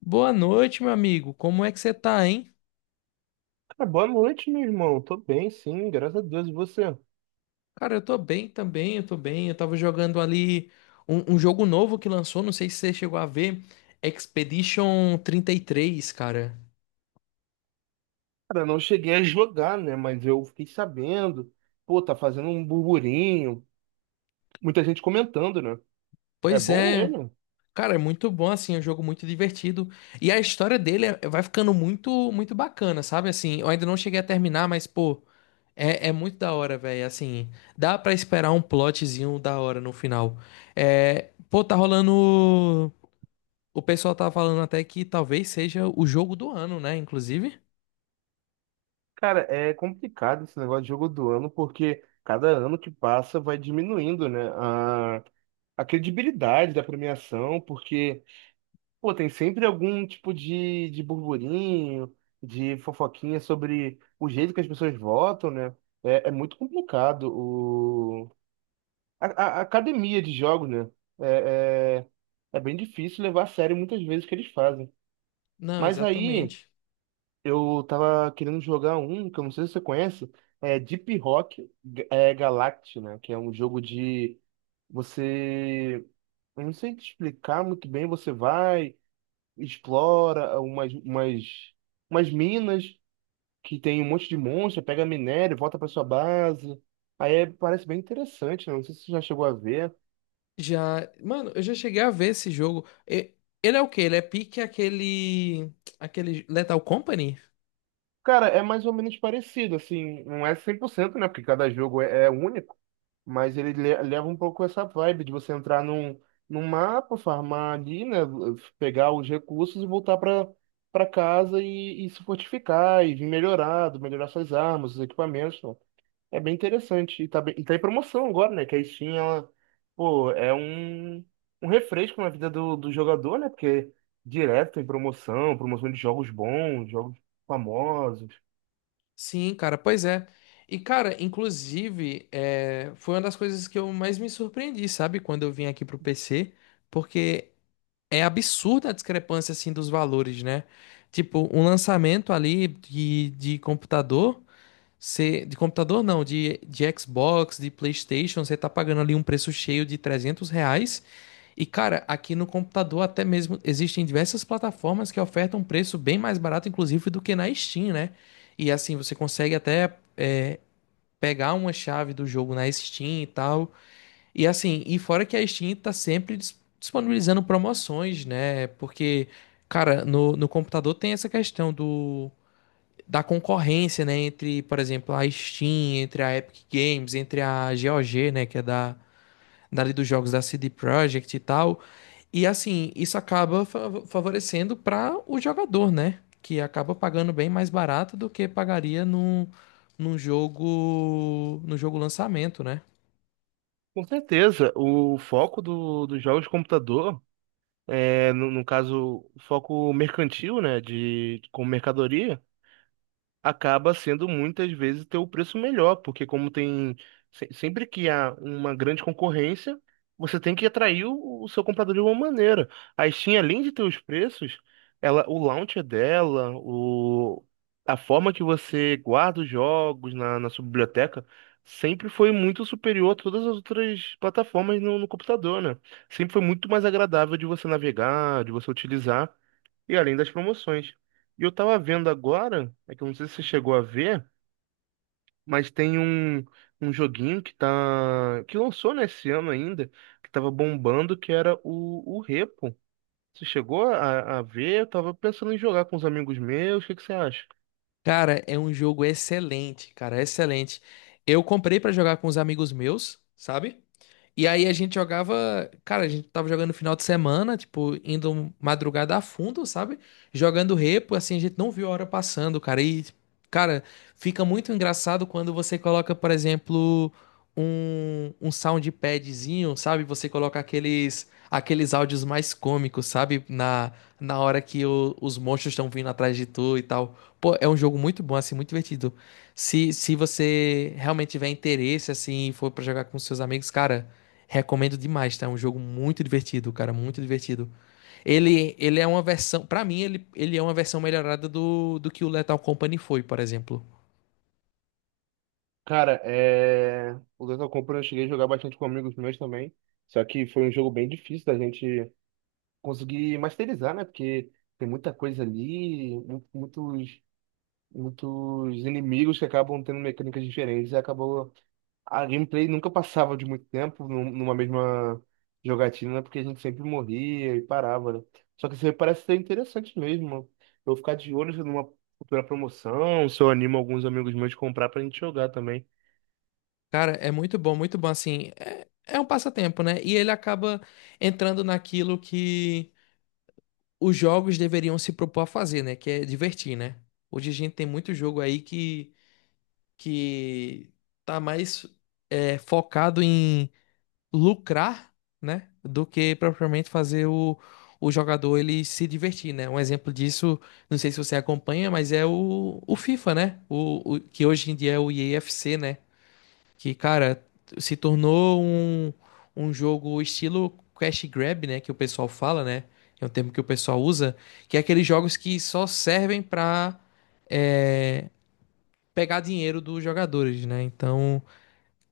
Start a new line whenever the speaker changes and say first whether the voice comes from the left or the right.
left: Boa noite, meu amigo. Como é que você tá, hein?
right: Ah, boa noite, meu irmão. Tô bem, sim, graças a Deus. E você?
left: Cara, eu tô bem também, eu tô bem. Eu tava jogando ali um jogo novo que lançou, não sei se você chegou a ver, Expedition trinta e três, cara.
right: Cara, não cheguei a jogar, né? Mas eu fiquei sabendo. Pô, tá fazendo um burburinho. Muita gente comentando, né? É
left: Pois
right: bom
left: é,
right: ele.
left: cara, é muito bom, assim, é um jogo muito divertido. E a história dele vai ficando muito, muito bacana, sabe? Assim, eu ainda não cheguei a terminar, mas, pô, é muito da hora, velho. Assim, dá pra esperar um plotzinho da hora no final. É, pô, tá rolando. O pessoal tá falando até que talvez seja o jogo do ano, né? Inclusive.
right: Cara, é complicado esse negócio de jogo do ano, porque cada ano que passa vai diminuindo, né? A credibilidade da premiação, porque, pô, tem sempre algum tipo de burburinho, de fofoquinha sobre o jeito que as pessoas votam, né? É muito complicado. A academia de jogos, né? É, é, é bem difícil levar a sério muitas vezes o que eles fazem.
left: Não,
right: Mas aí
left: exatamente.
right: eu tava querendo jogar um, que eu não sei se você conhece, é Deep Rock, é, Galactic, né? Que é um jogo de você. Eu não sei te explicar muito bem, você vai, explora umas minas que tem um monte de monstro, pega minério, volta pra sua base. Aí é- parece bem interessante, né? Não sei se você já chegou a ver.
left: Já, mano, eu já cheguei a ver esse jogo. Ele é o quê? Ele é pique aquele Lethal Company?
right: Cara, é mais ou menos parecido, assim, não é cem por cento, né? Porque cada jogo é único, mas ele leva um pouco essa vibe de você entrar num mapa, farmar ali, né? Pegar os recursos e voltar para casa e se fortificar e vir melhorado, melhorar suas armas, os equipamentos. Pô, é bem interessante. E tá, e tá em promoção agora, né? Que a Steam, ela, pô, é um refresco na vida do jogador, né? Porque direto tem promoção, promoção de jogos bons, jogos famosos.
left: Sim, cara, pois é. E cara, inclusive, foi uma das coisas que eu mais me surpreendi, sabe, quando eu vim aqui pro PC, porque é absurda a discrepância assim dos valores, né? Tipo, um lançamento ali de computador. Você, de computador não, de Xbox, de PlayStation, você tá pagando ali um preço cheio de R$ 300. E cara, aqui no computador até mesmo existem diversas plataformas que ofertam um preço bem mais barato, inclusive, do que na Steam, né? E assim, você consegue até pegar uma chave do jogo na Steam e tal. E assim, e fora que a Steam tá sempre disponibilizando promoções, né? Porque, cara, no computador tem essa questão do da concorrência, né, entre, por exemplo, a Steam, entre a Epic Games, entre a GOG, né, que é da dali dos jogos da CD Projekt e tal. E assim, isso acaba favorecendo para o jogador, né, que acaba pagando bem mais barato do que pagaria num, num jogo no jogo lançamento, né?
right: Com certeza, o foco dos jogos de computador, é, no caso, foco mercantil, né, de, como mercadoria, acaba sendo muitas vezes ter o preço melhor, porque como tem sempre que há uma grande concorrência, você tem que atrair o seu comprador de alguma maneira. A Steam, além de ter os preços, ela, o launcher dela, o, a forma que você guarda os jogos na sua biblioteca, sempre foi muito superior a todas as outras plataformas no computador, né? Sempre foi muito mais agradável de você navegar, de você utilizar. E além das promoções. E eu tava vendo agora, é que eu não sei se você chegou a ver, mas tem um, um joguinho que tá, que lançou nesse ano ainda, que tava bombando, que era o Repo. Você chegou a ver? Eu tava pensando em jogar com os amigos meus, o que que você acha?
left: Cara, é um jogo excelente, cara, excelente. Eu comprei para jogar com os amigos meus, sabe? E aí a gente jogava, cara, a gente tava jogando no final de semana, tipo, indo madrugada a fundo, sabe? Jogando repo, assim, a gente não viu a hora passando, cara. E, cara, fica muito engraçado quando você coloca, por exemplo, um soundpadzinho, sabe? Você coloca aqueles áudios mais cômicos, sabe? Na, na hora que os monstros estão vindo atrás de tu e tal. Pô, é um jogo muito bom, assim, muito divertido. Se você realmente tiver interesse, assim, e for pra jogar com seus amigos, cara. Recomendo demais, tá? É um jogo muito divertido, cara, muito divertido. Ele é uma versão. Pra mim, ele é uma versão melhorada do que o Lethal Company foi, por exemplo.
right: Cara, é... o Data Compra eu cheguei a jogar bastante com amigos meus também. Só que foi um jogo bem difícil da gente conseguir masterizar, né? Porque tem muita coisa ali, muitos muitos inimigos que acabam tendo mecânicas diferentes e acabou a gameplay nunca passava de muito tempo numa mesma jogatina, né, porque a gente sempre morria e parava, né? Só que isso aí parece ser interessante mesmo. Eu vou ficar de olho numa futura promoção, se eu animo alguns amigos meus de comprar pra gente jogar também.
left: Cara, é muito bom, assim, é, é um passatempo, né? E ele acaba entrando naquilo que os jogos deveriam se propor a fazer, né? Que é divertir, né? Hoje a gente tem muito jogo aí que tá mais focado em lucrar, né, do que propriamente fazer o jogador ele se divertir, né? Um exemplo disso, não sei se você acompanha, mas é o FIFA, né? Que hoje em dia é o EAFC, né? Que, cara, se tornou um jogo estilo cash grab, né, que o pessoal fala, né? É um termo que o pessoal usa, que é aqueles jogos que só servem pra é, pegar dinheiro dos jogadores, né? Então,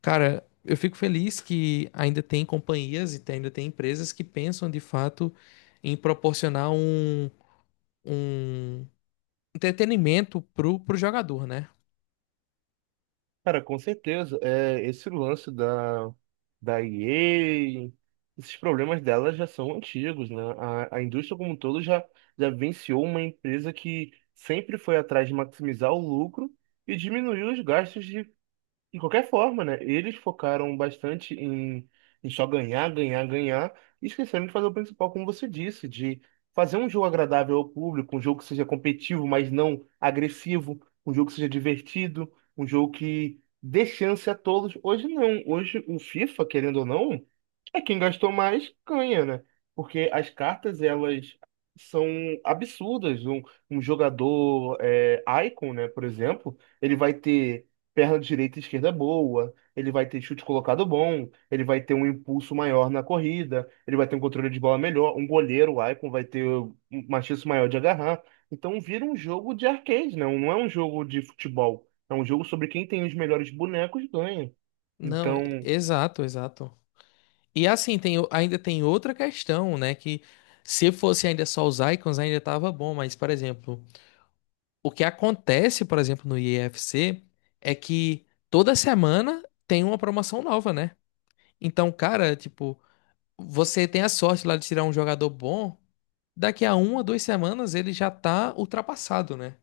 left: cara, eu fico feliz que ainda tem companhias e ainda tem empresas que pensam de fato em proporcionar um entretenimento pro jogador, né?
right: Cara, com certeza. É, esse lance da EA, esses problemas dela já são antigos, né? A indústria como um todo já venciou uma empresa que sempre foi atrás de maximizar o lucro e diminuiu os gastos de qualquer forma, né? Eles focaram bastante em só ganhar, ganhar, ganhar, e esqueceram de fazer o principal, como você disse, de fazer um jogo agradável ao público, um jogo que seja competitivo, mas não agressivo, um jogo que seja divertido, um jogo que dê chance a todos. Hoje não, hoje o FIFA, querendo ou não, é quem gastou mais ganha, né? Porque as cartas, elas são absurdas. Um jogador é, Icon, né, por exemplo, ele vai ter perna direita e esquerda é boa, ele vai ter chute colocado bom, ele vai ter um impulso maior na corrida, ele vai ter um controle de bola melhor, um goleiro, o Icon vai ter uma chance maior de agarrar. Então vira um jogo de arcade, não, não é um jogo de futebol. É um jogo sobre quem tem os melhores bonecos ganha.
left: Não, e-
right: Então,
left: exato, exato. E assim, tem, ainda tem outra questão, né? Que se fosse ainda só os icons, ainda tava bom, mas, por exemplo, o que acontece, por exemplo, no IEFC é que toda semana tem uma promoção nova, né? Então, cara, tipo, você tem a sorte lá de tirar um jogador bom. Daqui a uma, duas semanas ele já tá ultrapassado, né?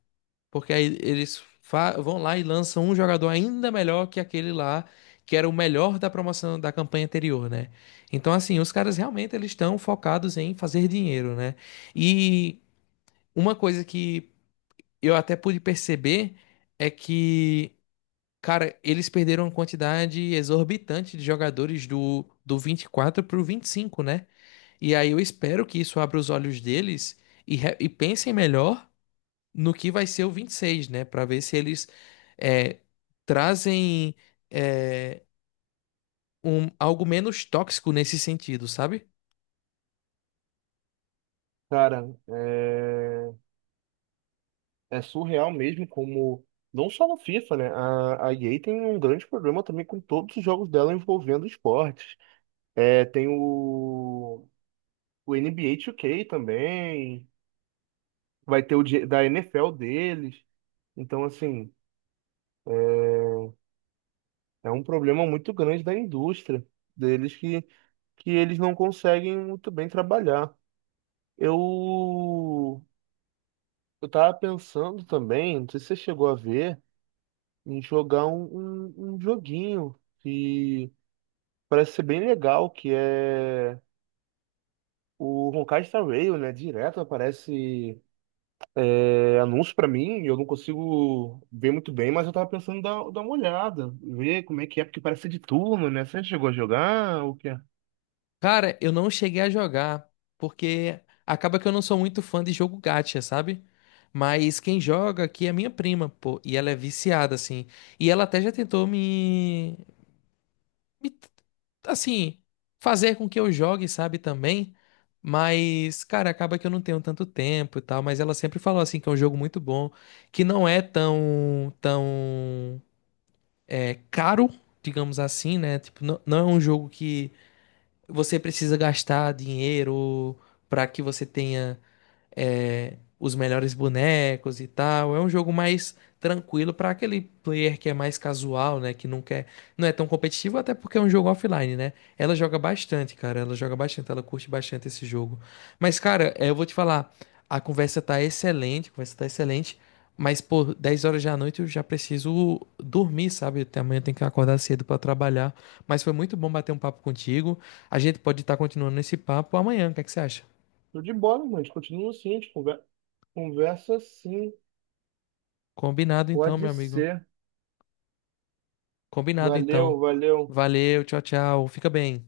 left: Porque aí eles vão lá e lançam um jogador ainda melhor que aquele lá, que era o melhor da promoção da campanha anterior, né? Então, assim, os caras realmente eles estão focados em fazer dinheiro, né? E uma coisa que eu até pude perceber é que, cara, eles perderam uma quantidade exorbitante de jogadores do 24 pro 25, né? E aí eu espero que isso abra os olhos deles e, e pensem melhor no que vai ser o 26, né? Para ver se eles é, trazem é, algo menos tóxico nesse sentido, sabe?
right: cara, é surreal mesmo como. Não só no FIFA, né? A EA tem um grande problema também com todos os jogos dela envolvendo esportes. É, tem o NBA 2K também, vai ter o da NFL deles. Então, assim, é um problema muito grande da indústria deles que eles não conseguem muito bem trabalhar. Eu, eu tava pensando também, não sei se você chegou a ver, em jogar um joguinho que parece ser bem legal, que é o Honkai Star Rail, né? Direto aparece É, anúncio pra mim, eu não consigo ver muito bem, mas eu tava pensando em dar uma olhada, ver como é que é, porque parece ser de turno, né? Você chegou a jogar? O que é?
left: Cara, eu não cheguei a jogar porque acaba que eu não sou muito fã de jogo gacha, sabe? Mas quem joga aqui é minha prima, pô, e ela é viciada, assim. E ela até já tentou me- assim, fazer com que eu jogue, sabe, também. Mas, cara, acaba que eu não tenho tanto tempo e tal, mas ela sempre falou assim que é um jogo muito bom, que não é tão caro, digamos assim, né? Tipo, não é um jogo que você precisa gastar dinheiro pra que você tenha os melhores bonecos e tal. É um jogo mais tranquilo para aquele player que é mais casual, né? Que não quer, não é tão competitivo, até porque é um jogo offline, né? Ela joga bastante, cara. Ela joga bastante, ela curte bastante esse jogo. Mas, cara, eu vou te falar, a conversa tá excelente, a conversa tá excelente. Mas, pô, 10 horas da noite eu já preciso dormir, sabe? Até amanhã eu tenho que acordar cedo para trabalhar. Mas foi muito bom bater um papo contigo. A gente pode estar continuando esse papo amanhã. O que é que você acha?
right: Tô de bola, mano. A gente continua assim, a gente conversa assim.
left: Combinado então,
right: Pode
left: meu amigo.
right: ser.
left: Combinado
right: Valeu,
left: então.
right: valeu.
left: Valeu, tchau, tchau. Fica bem.